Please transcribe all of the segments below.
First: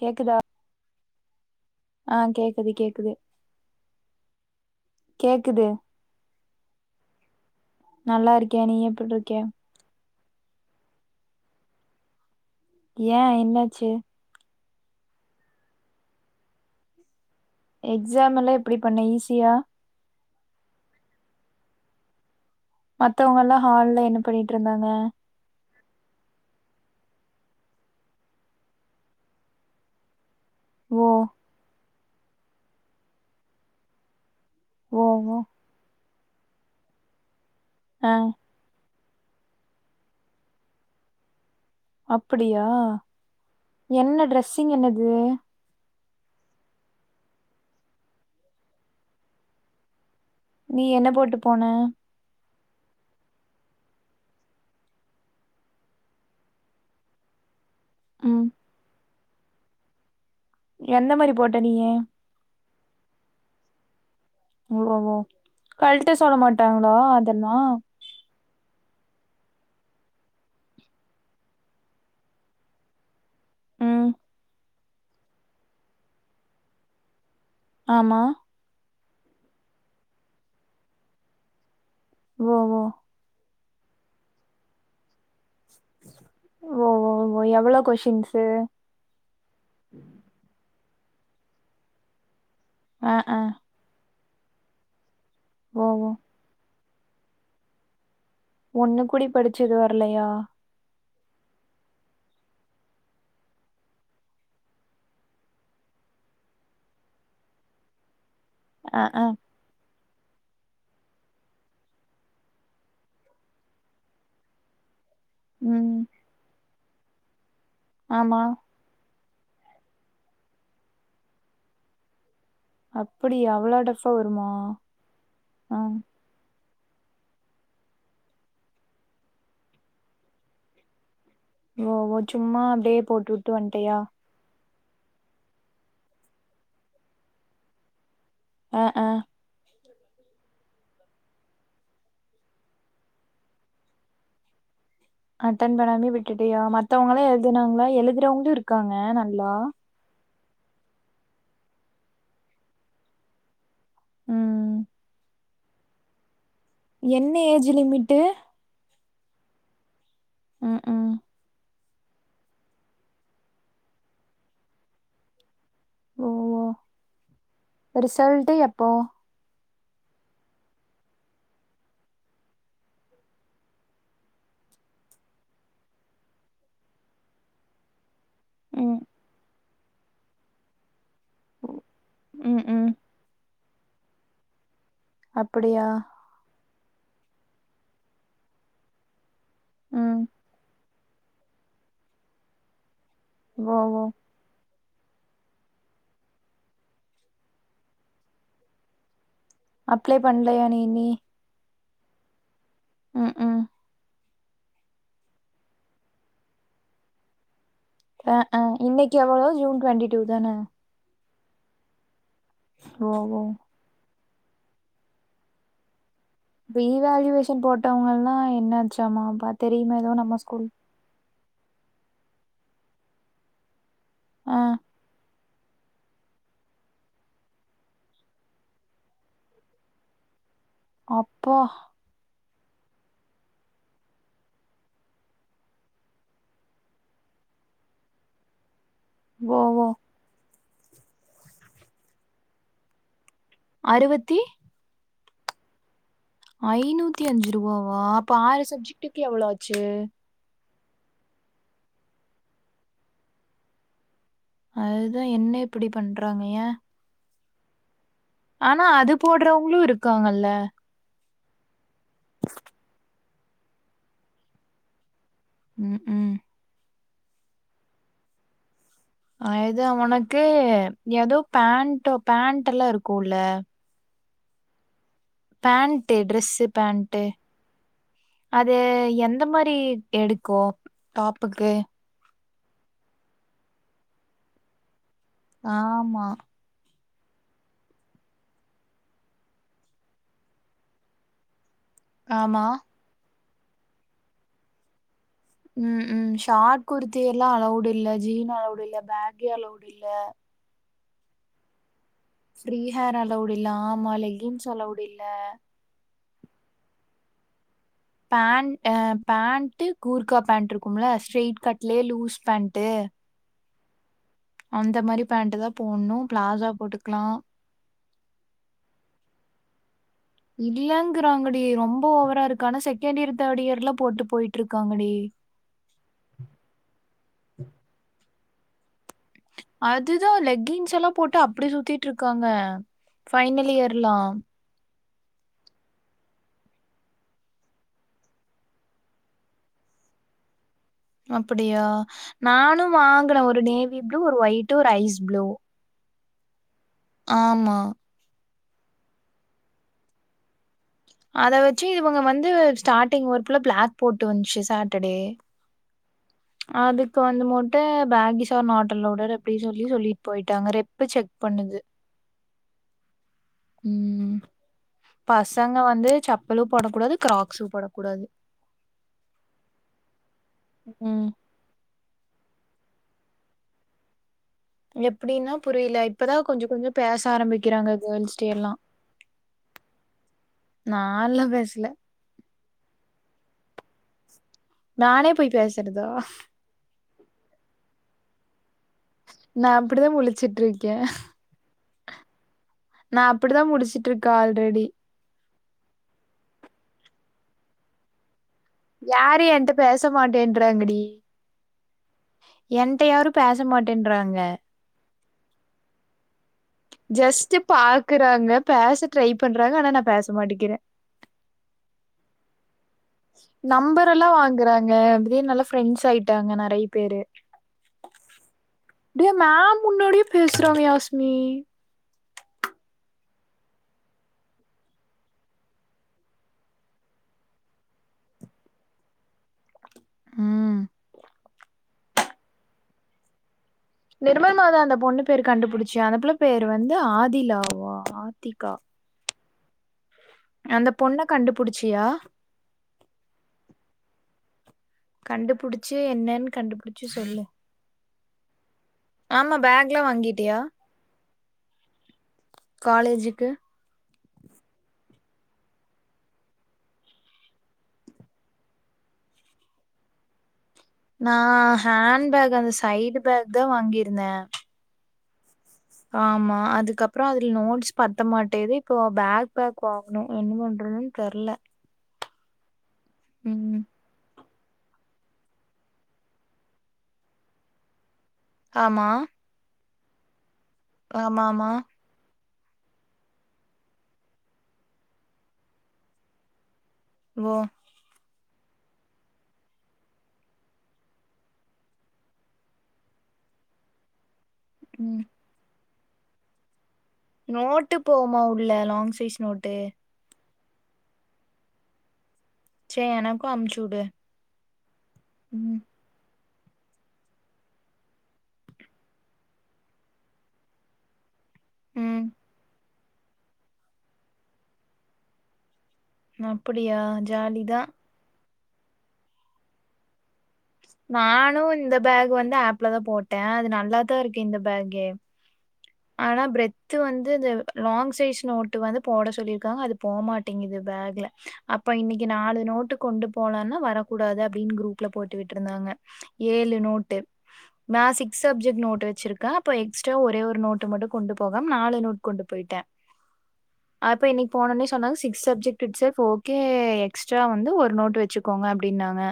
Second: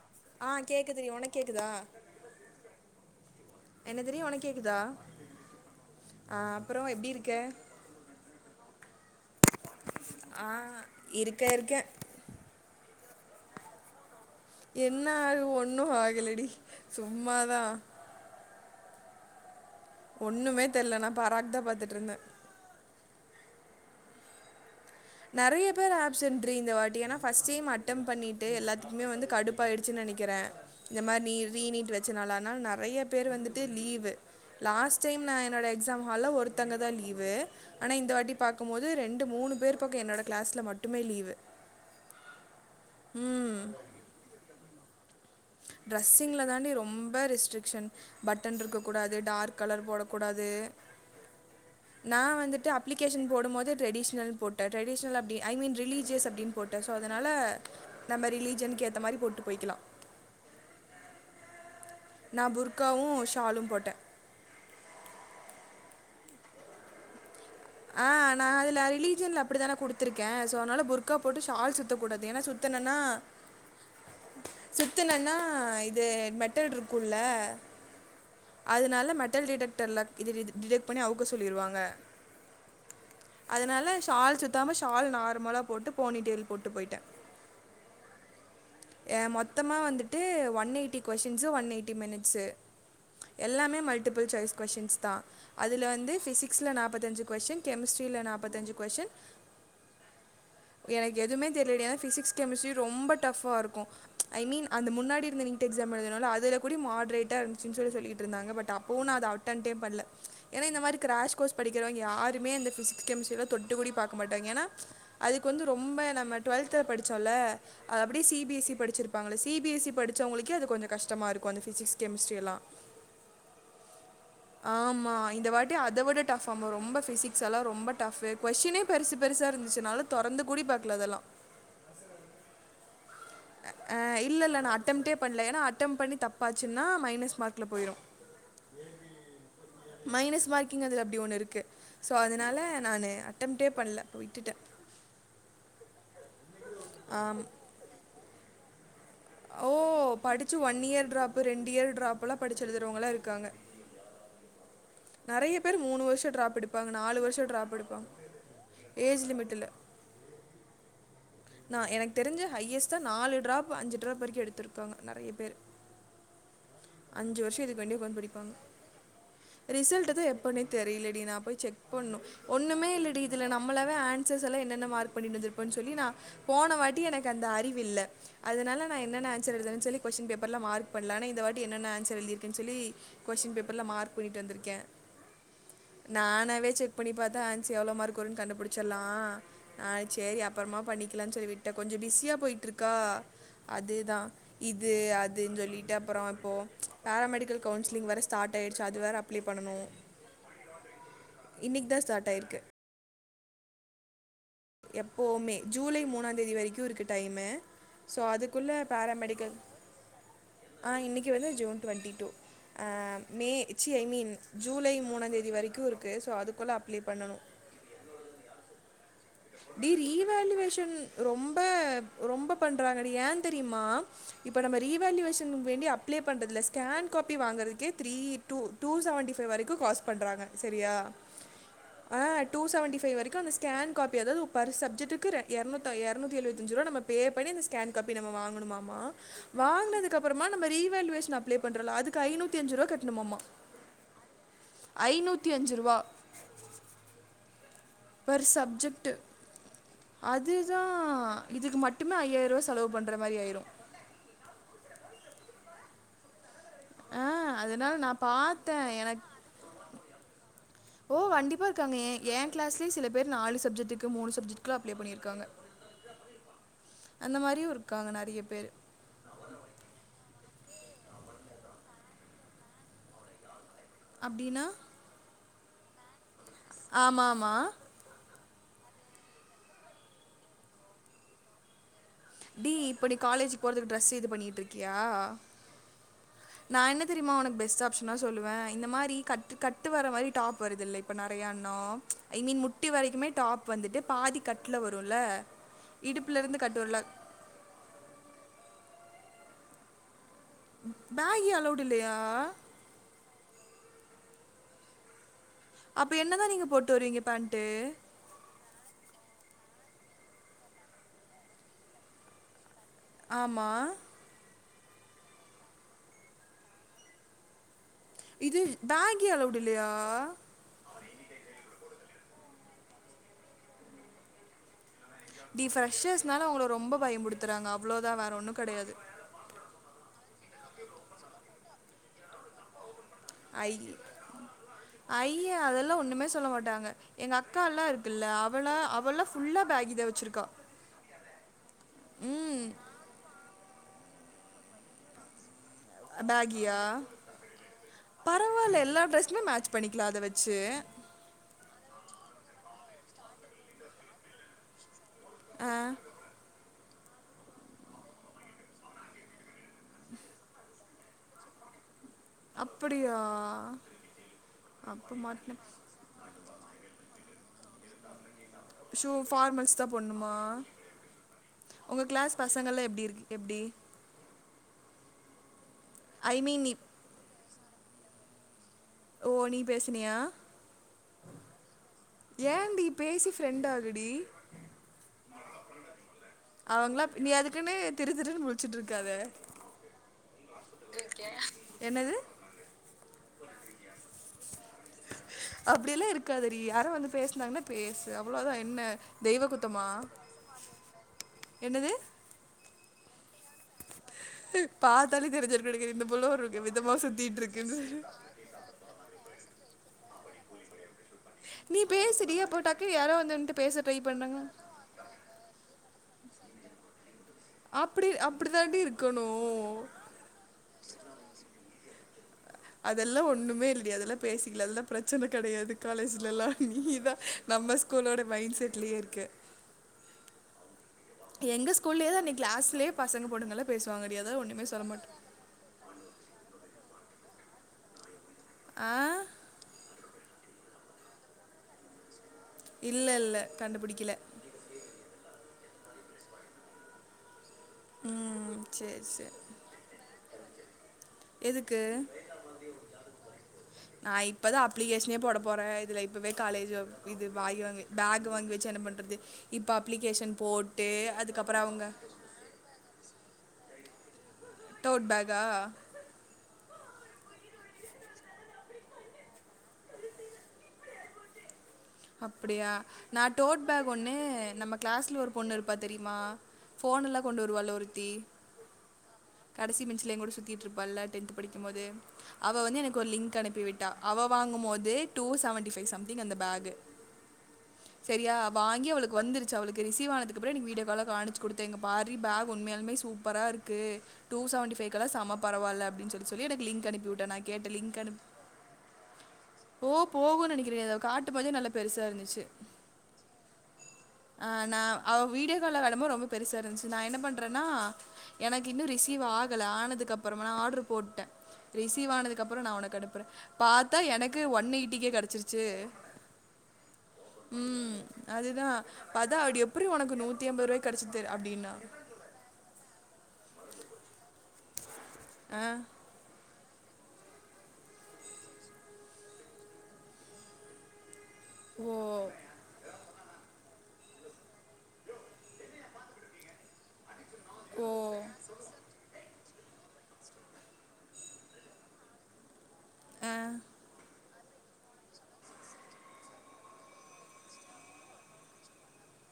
கேக்குதா ஆ கேக்குதுடி உனக்கு கேக்குதா ஆ கேக்குது கேக்குது என்னதுடி உனக்கு கேக்குதா கேக்குது அ அப்பற எப்டி இருக்க எப்புட்ருக்க ஆ இருக்க இருக்க ஏ என்னாச்சு என்ன ஆகு ஒண்ணு ஆகுலடி எக்ஸாம் எல்ல எப் ப்டி பண்ண ஈஸியா ஒன்னுமே தெரியல நான் பாரக்தா பாத்துட்ருந்த மத்தவுங்கல்லா ஹால்ல என்ன பண்ணிட்ருந்தாங்க நறைய பேர் ஆப்சன்ட் ரி இந்த வாட்டி ஏன்னா பஸ்ட் டைம் அட்டெம் பண்ணிட்டு எல்லத்துக்குமே வந்து கடுப்பாயிடுச்சு நெனக்கிற இந்த ஓ மார் நீ ரீ நீட் வ சி நாளான் நாள் நறைய பேர் வந்துட்டு லீவு லாஸ்ட் ஓ டைம் நா ஓ என்னோட எக்ஸாம் அல ஒருத்தங்க தா லீவு ஆனா இந்த ஆ வாட்டி பாக்குபோது ரெண் மூணு பேர் போக்கு என்னோடய க்ளாஸ்ல மட்டுமே லீவு அப்புடியா ம் என்ன ட்ரெஸ்ஸிங் என்னது ட்ரஸிங்கில் தாண்டி ரொம்ப ரெஸ்ட்ரிக்ஷன் பட்டன் இருக்க கூடாது டார்க் கலர் போட நீ என்ன போட்டு போன நான் வந்துட்டு அப்ளிகேஷன் போடமோது ட்ரெடிஷனல்னு போட்டன்டரெடிஷனல் அப்டி ஐ மீ ரிலஜியஸ் அப்டி போட்டன் ஸோ அதுனால நம்ப ம் ரிலீஜன்க் ஏத்த மாரி போட் ட்டு போய்க்லா எந்த மாரி போட்ட நீயு நா புர்காவு ஷாலும் போட்ட ஓ ஓ கழ்ட்ட சொல்ல மாட்டாங்ளா ஆ நா அதுல ரிலீஜியன்ல அப்பிடிதானே குடுத்திருக்கே சோ அனால புர்கா போட்டு ஷால் சுத்தக்கூடாது ஏன்னா சுத்துனன்னா ம் சுத்துனன்னா இது மெட்டல்ருக்குல்லா ஆமா அதுனால மெட்டல் டிடெக்டர்ல இது ரிது டிடெக்ட் பண்ணி அவுக்க சொல்லிருவாங்க ஓ ஓ அதனால ஷால் சுத்தாம ஷால் நார்மலா போட்டு போனிடெய்ல் போட்டு ஓ போய்ட்ட ஓ ஓ எவ்ளோ கொஷின்ஸு ஏ மொத்தமா வந்துட்டு one eighty questions one eighty minutes ஆ ஆ எல்லாமே மல் டிபிள் சாய்ஸ் கொஷின்ஸ்தா அதுல ஓ ஓ வந்து ஃபிசிக்ஸ்ல நாப் பத்தஞ்சு கொஷின் கெமிஸ்ட்ரில நாப் ஒண்ணு கூடி படிச்சது வரலையா எனக்கு எதுமே தெர்லடி ஏனா ஃபிசிக்ஸ் கெமிஸ்ரி ரொம்ப டஃப் ஆ இரு க்கு ஐ மீன் அந்த முன்னாடி இருந்த நீட் எக்ஸாம் எழுதுனோல அதுல கூடி மாட்ரேட்டா இருந்துச்சுன் சொல்லி சொல்லி ட்ருந்தாங்க பட் ஆ அப்புவு நா ஆ அத அட்டன்டே பண்ல ஏனா இந்த மாரி கிராஷ் கோர்ஸ் படிக்கிறவ்ங்க யாருமே இந்த ஃபிஸிக் கெமிஸ்ட்ரில தொட்டு கூடியு பாக்க மாட்டாங்க ஏனா அதுக்கு வந்து ம் ரொம்ப நம்ப டுவல்த் ல படிச்சோல்ல ஆமா பி எஸ் இ படிச்சிருப்பாங்கள சி பி எஸ் இ படிச்சவங்ளுக்கே அது கொஞ்ச கஷ்டமாருக்கு அந்த ஃபிசிக்ஸ் கெமிஸ்ட்ரி எல்லா அப்பிடியா அவ்ளோ டஃப் ஆ வருமா அ ரொம்ப ரொம்ப ஃபிசிக்ஸ் எல்லா ரொம்ப டஃப்ஃபு குவஸ்ஷினே பெருசு பெருசா இருந்துச்சு நாலா தொறந்து கூடி பாக்ல அதல்லா ஓ ஓ சும்மா அப்டியே போட் அ அ இல்லல்ல நா அட்டம்ப்டே பண்ல ஏனா அட்டெம் பண்ணி தப்பாச்சுன்னா மைனஸ் மார்க்ல போயிரு ஆ ஆ மைனஸ் மார்க்கிங் அதுல அப்டி ஒண்ணு இருக்கு சோ அதுனால நானு அட்டம்ட்டே பண்ல விட்டுட்ட அட்டன் பண்ணாமே விட்டுட் அப்டியா மத்தவுங்களே ஆம் எழ்துனாங்ளா எழுத்றவுங்ளுருக் க்காங்க ந ஹலோ ச்சு ஒன் இயர் ட்ராப்பு ரெண்டு இயர் ட்ராப்புலாம் படுச்சு எழுதுறவுங்களா இருக்காங்க ம் நெறய பேரு மூணு வர்ஷ்ஷோ ட்ராப் எடுப் ப்பாங்க நாலு என்ன வர்ஷ்ஷ ஏஜ் ட்ராப் எடுப்பாங்க லிமிட்டு ஏஜ் லிமிட்டில்ல ஏ ஏ நா எனக் தெரிஞ்சி ஹையஸ்ட்டா நாலு ட்ராப்பு அஞ்சி ட்ராப் வரிக்கு எடுத்துருக்காங்க நெறயப் பேரு ஒ ஓ அஞ்சு வர்ஷோ இதுக் வேண்டியே உக்காந் ரிசல்ட்டு படிப்பாங்க எப்போ ரிசல்ட்டு தா எப்பனே தெரிய்லடி நா போய் செக் பண்ணோ ஒண்ணுமே இல்லடி இதுல நம்மளாவே ஆன்சர்ஸ் எல்லா என்னென்ன மார்க் பண்ணின்ந்ருப்போன் சொல்லி நா போன வாட்டி எனக் அந்த அறிவில்ல அதனால நா ம் என்னென்ன ஆன்ஸர் எழுதன சொல்லி கொஸ்டின் பேப்பர்ல மார்க் பண்ல ஆனா இன் என்னென்ன ஆன்ஸர் எழ்திருக்கேன் ம் சொல்லி ம் கொஸ்ஸின் பேப்பர் ல்ல மார்க் பண்ணிட்டு வந்துருக்கே அப்படியா நானாவே செக் பண்ணிப் பாத்தா ஆன்ஸ் எவ்ளோ மார்க்கு வருன் கண்டுபுடுச்சிட்லா ஆ ம் சேரி அப்றமா பண்ணி கிலான் சொல்லி விட்ட கொஞ்ச பிஸ்ஸியா போய்ட்ருக்கா ஓ அது ஓ தா இத் இது அதுன் சொல்லிட்டு அப்பறோ ஓ பேராமெடிக்கில் கவுன்ஸ்லிங் வேற ஸ்டாட் ஆயிடுச்சா அது வேற அப் அப்ளே பண்லயா நீ நீ இன்னிக்கு தா ஸ்டாட்டாயிர்க்கு உம் உம் எப்போவுமே ஜூலை மூணாந் தேதி வரிக்குருக்கு டைமூ ஆ ஆ இன்னிக் எவ்வளோ ஜூன் டுவொண்ட்டி டூ தான னிக்கு வந்து ஜூன் டுவொண்ட்டி டூ ஆ ஓ ஓ மே ச்சி ஐ மீன் ஜூலை மூணாந் தேதி வரிக்கூ இருக் ரீவேல்யுவேஷன் போட்டவங்கல்லா என்னாச்சாமா ம் ப்பா டி தெரியுமே எதோ நம்ம ஸ்கூல் ரீவேல்யூவேஷன் ரொம்ப ரொம்ப பண்றாங்கடி ஏன் தெரிமா இப்ப ஆ நம்ப ரீவேல்யுவேஷன் வேண்டி அப்ளை பண்றதுல ஸ்கேன் காபி வாங்கறதுக்கே three two two seventy five வரைக்கும் காஸ்ட் பண்றாங்க சரியா அப்பா ஆஹ் டூ செவன்டி ஃபை வரைக்கும் அந்த ஸ்கேன் காப்பி அதாவது பர் சப்ஜெட்க்கு ரெண் எர்நூத்தா எர்நூத்தி எழுபத்தஞ்சு ரூபா நம்ம பே பண்ணி இந்த ஸ்கேன் காப்பி நம்ம வாங்கணும்மமா ஓ ஓ வாங்னதுக்கு அப்புறமா நம்ம ரீவேல்யேஷன் அப்ளை பன்றேன் இல்ல அதுக்கு ஐநூத்தி அஞ்சு ரூவா கட்ணுமாம அறுவத்தி ஐநூத்தி அஞ்சு ரூவா ஐநூத்தி அஞ்சு ரூவா ஓ அப்ப பர் ஆறு சப்ஜெக்ட்டுக்கு எவ்ளோ ஆச்சு தான் இதுக்கு மட்டுமே ஐயாயிரம் ரூவா செலவு பண்ற மாரி ஆயிரும் அதுதா என்ன இப்படி பண்றாங்க ஏன் ஆஹ் அதனால நாப் ஆனா அது போட்றவங்களும் இருக்காங்கல்ல ப்ப இருக்காங்க ஏன் ஏன் கிாஸ்லே சில பேர் நாலூ சப்ஜெட்டுக்கும் மூணூ சப்ஜெக்டுக்கு அப்ளை பண்ணியிருக்காங்க ம் ஹும் அந்த மாதிரியும் இருக்காங்க நறைய பேரு ஆயத்தா உனக்கு ஏதோ பேண்டோ பேண்டுல்லாம் இருக்குல்ல அப்டின்னா பேண்டு ட்ரெஸ் ஆமாம்மா அது எந்தமாரி எடுக்கும் டாப்புக்கு டி இப்ப நீ காலேஜிக்கி போறதுக்கு டிரெஸ் இது பண்ணிட்டு இருக்கியா ஆம்மா நா என்ன தெரியுமா உனக் பெஸ்ட் ஆப்ஷனா சொல்லுவேன் இந்த மாதிரி கட் கட்டு வர மாதிரி டாப் வருதுல்ல இப்ப நறையா [unintelligible] ஐ மீன் ஆமா முட்டி வரைக்குமே டாப் இப்ப வந்துட்டு பாதி கட்ல் வரும்ல உம் உம் ஷார்ட் குர்த்தி எல்லாம் அளவுட் இல்ல ஜீன் அளவுடு இல்ல பேக்கே அளவுடு இல்ல பேக்யே அளவுடு இல்லயா ஃப்ரீ ஹேர் அலௌடு இல்ல ஆமா லெக்கின்ஸ் அளவ்டு இல்ல அப்ப என்னதா நீங்க போட்டு வருவீங்க பேண்ட்டு பேண்ட் அஹ் பேண்டு கூர்கா பேண்ட் இருக்கும்ல்ல ஸ்ட்ரரைட் கட்லயே லூஸ் பேண்ட் ஆம்மா அந்த மாரி பேன்ட் தான் போட்டணும் பிளாசா போட்டுக்கலாம் இது பேகி அளவுடு இல்லயா இருக்குறாங்டி ரொம்ப ஓவரா இருக்கு ஆனா செகண்ட் இயர் தேர்ட் இயர்லாம் போட்டு போயிட் இருக்காங்கடி நீ ஃபிர்ஷர்ஷ்னால உங்கள ரொம்ப பயம்படுத்துறாங்க அவ்ளோதா வேற ஒன்னும் கிடையாது அதுதான் லெக்கின்ஸ்லாம் போட்டு அப்டி சுத்திட்டு இருக்காங்க ஐ ஃபைனல் இயர்லா ஐய அதெல்லா ஒண்ணுமே சொல்ல மாட்டாங்க எங்க அக்கால்லா இருக்குல்ல அவள அவல்லா ஃபுல்லா பேக் இத வெச்சிருக்கா அப்படியா நானு வாங்கற ஒரு நே ப்ளூ ஒரு ஒயிட்டு ஒரு ஐஸ் ப்ளூ பேக் ஆமா பரவால்ல எல்லா ட்ரெஸ்மே மேட்ச் பண்ணிக்கலா அத வெச்சு அத வெச்சு இவங்க வந்து ஸ்டார்டிங் ஒர்க்ல பிளாக் போட்டு வந்துச்சு சா அடடே ஆ அதுக்கு வந்து மோட்டு பேகீஸ் ஆர் நாட் ஆலோடட் அப்டி சொல்லி சொல்லிட்டு போயிட்டாங்க ரெப்பு செக் பண்ணுது அப்படியா உம் அப்போ மாட்டினேன் பசங்க வந்து சப் பளும் போடகூடாது கிராக்ஸு போடக்கூடாது ஷூ பார்மல்ஸ் தா போட்னுமா ம் உங்க கிளாஸ் பசங்கள்லா எப்படி இருக்கு எப்படி எப்டின்னா புரியல இப்பதா ஐ மீன் கொஞ்சொ நீ கொஞ்சொ பேச ஆரம்பிக் கிறாங்க கேர்ள்ஸ்ட எல்லா ஓ நீ பேசினியா நான்லா பேசல ஏன்டி பேசி ஃப்ரெண்டாகுடி நானே போய் பேசுறதா அவங்களா நீ அதுக்குன்னு திரு திருன்னு முழிச்சுட்டு இருக்காத நா அப்படிதா முளிச்சுட்ருக்கே என்னது நா அப்டிதா முழிச்சிட்ருக்கே ஆல்ரெடி அப்படியெல்லா இருக்காதடி யாராவது வந்து பேசுனாங்கன்னா பேசு அவ்ளோதா என்ன யாரு தெய்வ என்ட்ட குத்தமா பேச மாட்டேன்றாங்கடி என்னது என்ட்ட யாரு பேச மாட் டேன்றாங்க த்தாளே தெரிஞ்சிருக்கும் இந்தப் புள்ள ஒரு விதமா சுத்திட்டு ஜஸ்ட் இருக்குன்னு பாக்குறாங்க பேச ட்ரை பண்றாங்க ஆனா நா பேச மாட்டிக்கிறே நீ பேசுடி அப்போ டக் நம்பர் எல்லா வாங்குறாங்க அப்டியே நல்லா ஃப்ரெண்ட்ஸ் ஆயிட்டாங்க நறைய பேரு அப்டி அப்டிதாண்டி இருக்கணு அப்படியே மேம் முன்னாடியே பேசுறாங் யாஸ்மி அதெல்லா ஒண்ணுமே இல்லடி அதெல்லா பேசிக்கலா அதல்லா பிரச்சன கெடையாது காலேஜ்ல எல்லா நீதா நம்ம ஸ்கூலோட மைண்ட் செட்லயே இருக்க உம் எங்க ஸ்கூலேயே அந்த கிளாஸ்லயே பசங்க போட்டுங்கல நிர்மல் மாதா அந்த பொண்ணு பேர் கண்டுபிடிச்சுச அந்தப்புள்ள பேர் வந்து ஆத் திலாவா ஆத் திக்கா ஆ அந்த பொண்ண கண்டுபுடிச்சியா இல்லல்ல கண்டுபுடிக்கல கண்டுபுடுச்சி என்னன் கண்டுபுடுச்சி சொல்லு ம் சேரி சேரி ஆமா பேக்லா வாங்கி டியா எதுக்கு காலேஜுக்கு நா இப்ப தா அப்ளிகேஷனே போட போறே இதுல இப்போவே காலேஜு அவ் இது‌ வாய் வாங் பேக் வாங்கி வச்சு என்ன பண்றது இப்ப அப்ளிகேஷன் போட் நா ஹேண்ட் பேக் அந்த சைடு பேக் தா வாங்கிருக் இன தோட் பேகா ஆமா அதுக்கப்றோ அதுல் நோட்ஸ் பத்த மாட்டேகுது இப்போ பேக் பேக் வாங்கணூ என்ன பண்றதுன் தெர்ல அப்டியா நா டோட் ம் பேக் ஒன்னு நம்ம கிளாஸ்ல ஒரு பொண்ணுருப்பா தெரியுமா ஃபோன் எல்லா கொண்டு வருவால்ல ஒருத்தி ஆமா சி பெஞ்சுல எங்கூட சுத் திட்ருப்பால்ல டென்த் ஆமா ஆமா படிக்கும்போது அவ வந்து எனக்கு ஒரு லிங்க் அனுப்பிவிட்டா அவ வாங்கும்போது டூ செவன்டி ஃபை சம்திங் அந்த பேகு ஓ சரியா வாங்கி அவளுக்கு வந்துருச்சு அவளுக்கு ரிசீவ் ஆனதுக்கப்றோ எனக்கு வீடியோகால்ல காணிச்சு குடுத்தா இங்க பார்ரி பேக் உண்மையாலுமே சூப்பராருக்கு டூ செவன்டி ஃபைக்குலா ம் செம பரவால்ல அப்டின்னு சொல்லி சொல்லி எனக்கு லிங்க் அனுப்பி விட் நோட்டு போமா உள்ள லாங் சைஸ் நோட்டு தெரியாதா காட்டும் போதே நல்ல பெருசா இருந்துச்சு சே எனக்கூ அம்சுவுடு ஆனா அவ வீடியோ கால்ல வரம்போ ரொம்ப பெருசா இருந்துச்சி நா என்ன பண்றன்னா எனக்கு இன்னூ ரிசீவ் ஆகல ஆனதுக்கப்றமா நா ஆடர்ரு போட்டே ரிசீவ் ம் ஆனதுக்கப்றோ நா உனக்கு அனுப் அப்ற பாத்தா எனக்கு ஒன் ஏய்ட்டிக்கே கெடச்சிருச்சு அப்டியா ஜாலிதா தா அதா அது எப்பிட்ரி ஒனக்கு நூத் நானு இந்த பேக் வந்து அப்ல தா‌ போட்ட அது நல் ல்லா தா இருக்கு இந்த பேகே ஆ ஆனா ப்ரத் வந்து இந்த லாங் சைஸ் நோட்டு வந்து போட சொல்லிருக்காங்க அது போமாட்டேங்குது பேக்ல அப்ப ஓ இன்னைக்கி நாலு நோட்டு கொண்டுப் போனான்னா வரக்கூடாது அப்டின் குரூப்புல போட்டு விட்ருந்தாங்க ஏழு நோட்டு ஓ நா சிக்ஸ் சப்ஜெக்ட் நோட் வச்சிருக்க இப்ப எக்ஸ்டரா ஒரே ஒரு நோட் ட்டு மட்டு கொண்டுப்போகம் நாலு நோட் கொண்டுப்போய்ட்ட அ அப்ப இன்னைக் போனோன்னே சொன்னாங்க six subject it's self okay extra வந்து ஒரு நோட் வச்சுக்கோங்க அப்டினாங்க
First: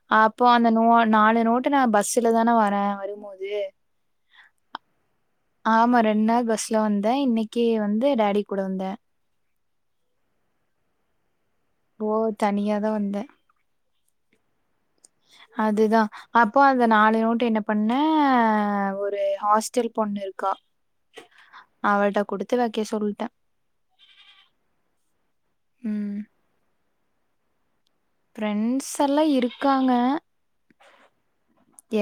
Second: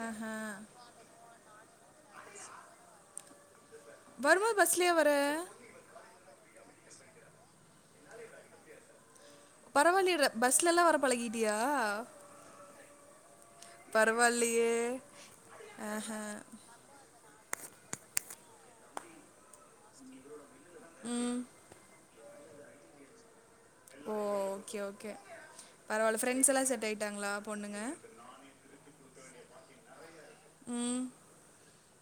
ஆ அப்போ அந்த நோ நாலு நோட் டு நா பஸ்ல தான வார வரும்போது வரும் போது பஸ்லியா வர ஆமா ரெண்டு நாள் பஸ்ல வந்த இன்னைக்கி வந்து டாடிக்கூட வந்த பரவால்லயே ரா பஸ்லல்லா வரப் பழகிக் ஓ தனியா தா வந்த பரவாயில்லியே அதுதா அப்போ அந்த நாலு நோட் டு என்ன பண்ண ஒரு ஹாஸ்டல் பொண்ணு இருக்கா ம் அவள்ட்ட குடுத்து வைக்க சொல்ட்ட ஓ ஓகே ஓகே பரவால்ல ப்ரெண்ட்ஸ்ஸெல்லா செட் ஆய் ட்டாங்களா பொண்ணுங்க ப்ரெண்ட்ஸ் எல்லா இருக்காங்க ம்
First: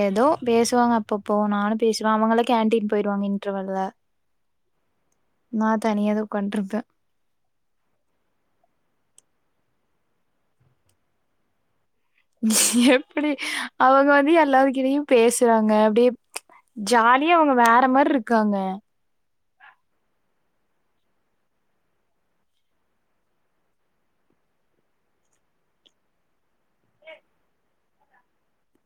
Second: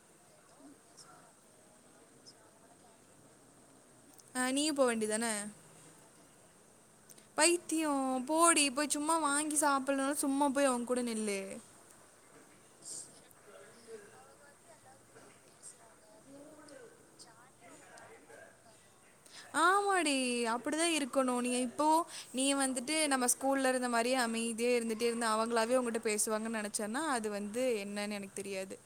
ஏதோ பேசுவாங்க அப்பப்போ நானு பேசுவ அவங்களா கேன்டீன் போய்டுவாங்க இன்டர்வெல்ல அ நீயு நா தனியா உக்காண்ட்ருப்ப பைத்தியோ போடி போய் சும்மா வாங்கி சாப்புட்லனாலு சும்மா போய் அவங்க கூட நில்லு எப்டி அவங்க வந்து எல்லாருக்கிட்டயு பேசுறாங்க அப்டியே ஜாலியா அவங்க வேற மாரி இருக்காங்க ஆமாடி அப்டிதா இருக்கணு நீ இப்போ நீ வந்துட்டு நம்ம ஸ்கூல்ல இருந்த மாரியே அமைதியே இருந்துட்டே இருந்தா அவங்களாவே உங்கிட்ட பேசுவாங்கன்னு நனச்சன்னா அது வந்து என்னன்னு எனக்கு தெரியாது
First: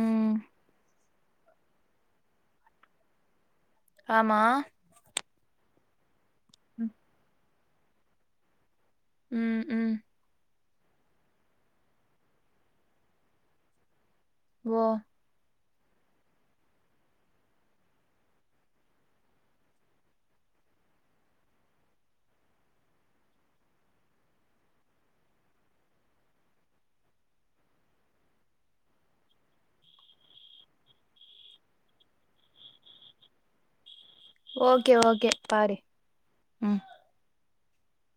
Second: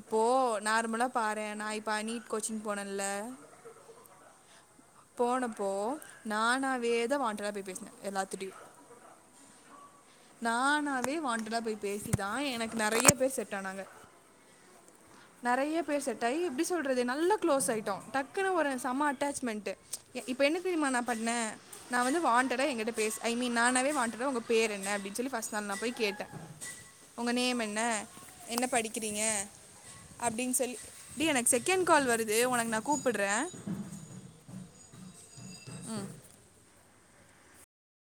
இப்போ நார்மலா பாரே நா இப்ப நீட் கோச்சிங் போனல ஆமா போனப்போ நானாவே தா வான்ட்டடா போய் பேசின எல்லாத்துட்டியு ம் ம் நானாவே வான்ட்டடா போய் பேசி தா எனக்கு நெறைய பேர் செட் ஆனாங்க ஓ நெறைய பேர் செட் ஆயி எப்டி சொல்றது நல்லா க்ளோஸ் ஆயிட்டோ டக்குன்னு ஒரு செம அட்டாச்மெண்ட்டு இப்போ என்ன தெரியுமா நா பண்ண நா வந்து வான்ட்டா என்கிட்ட பேச ஐ மீன் நானாவே வான்ட்டா உங்க பேர் என்ன அப்டின்னு சொல்லி ஃபர்ஸ்ட் நாள் நா போய் கேட்ட உங்க நேம் என்ன என்ன படிக்கிறீங்க அப்டின்னு சொல்லி டேய் எனக்கு செகண்ட் கால் வருது உனக்கு நா கூப்பிட்ற ஓகே ஓகே பாரு ம்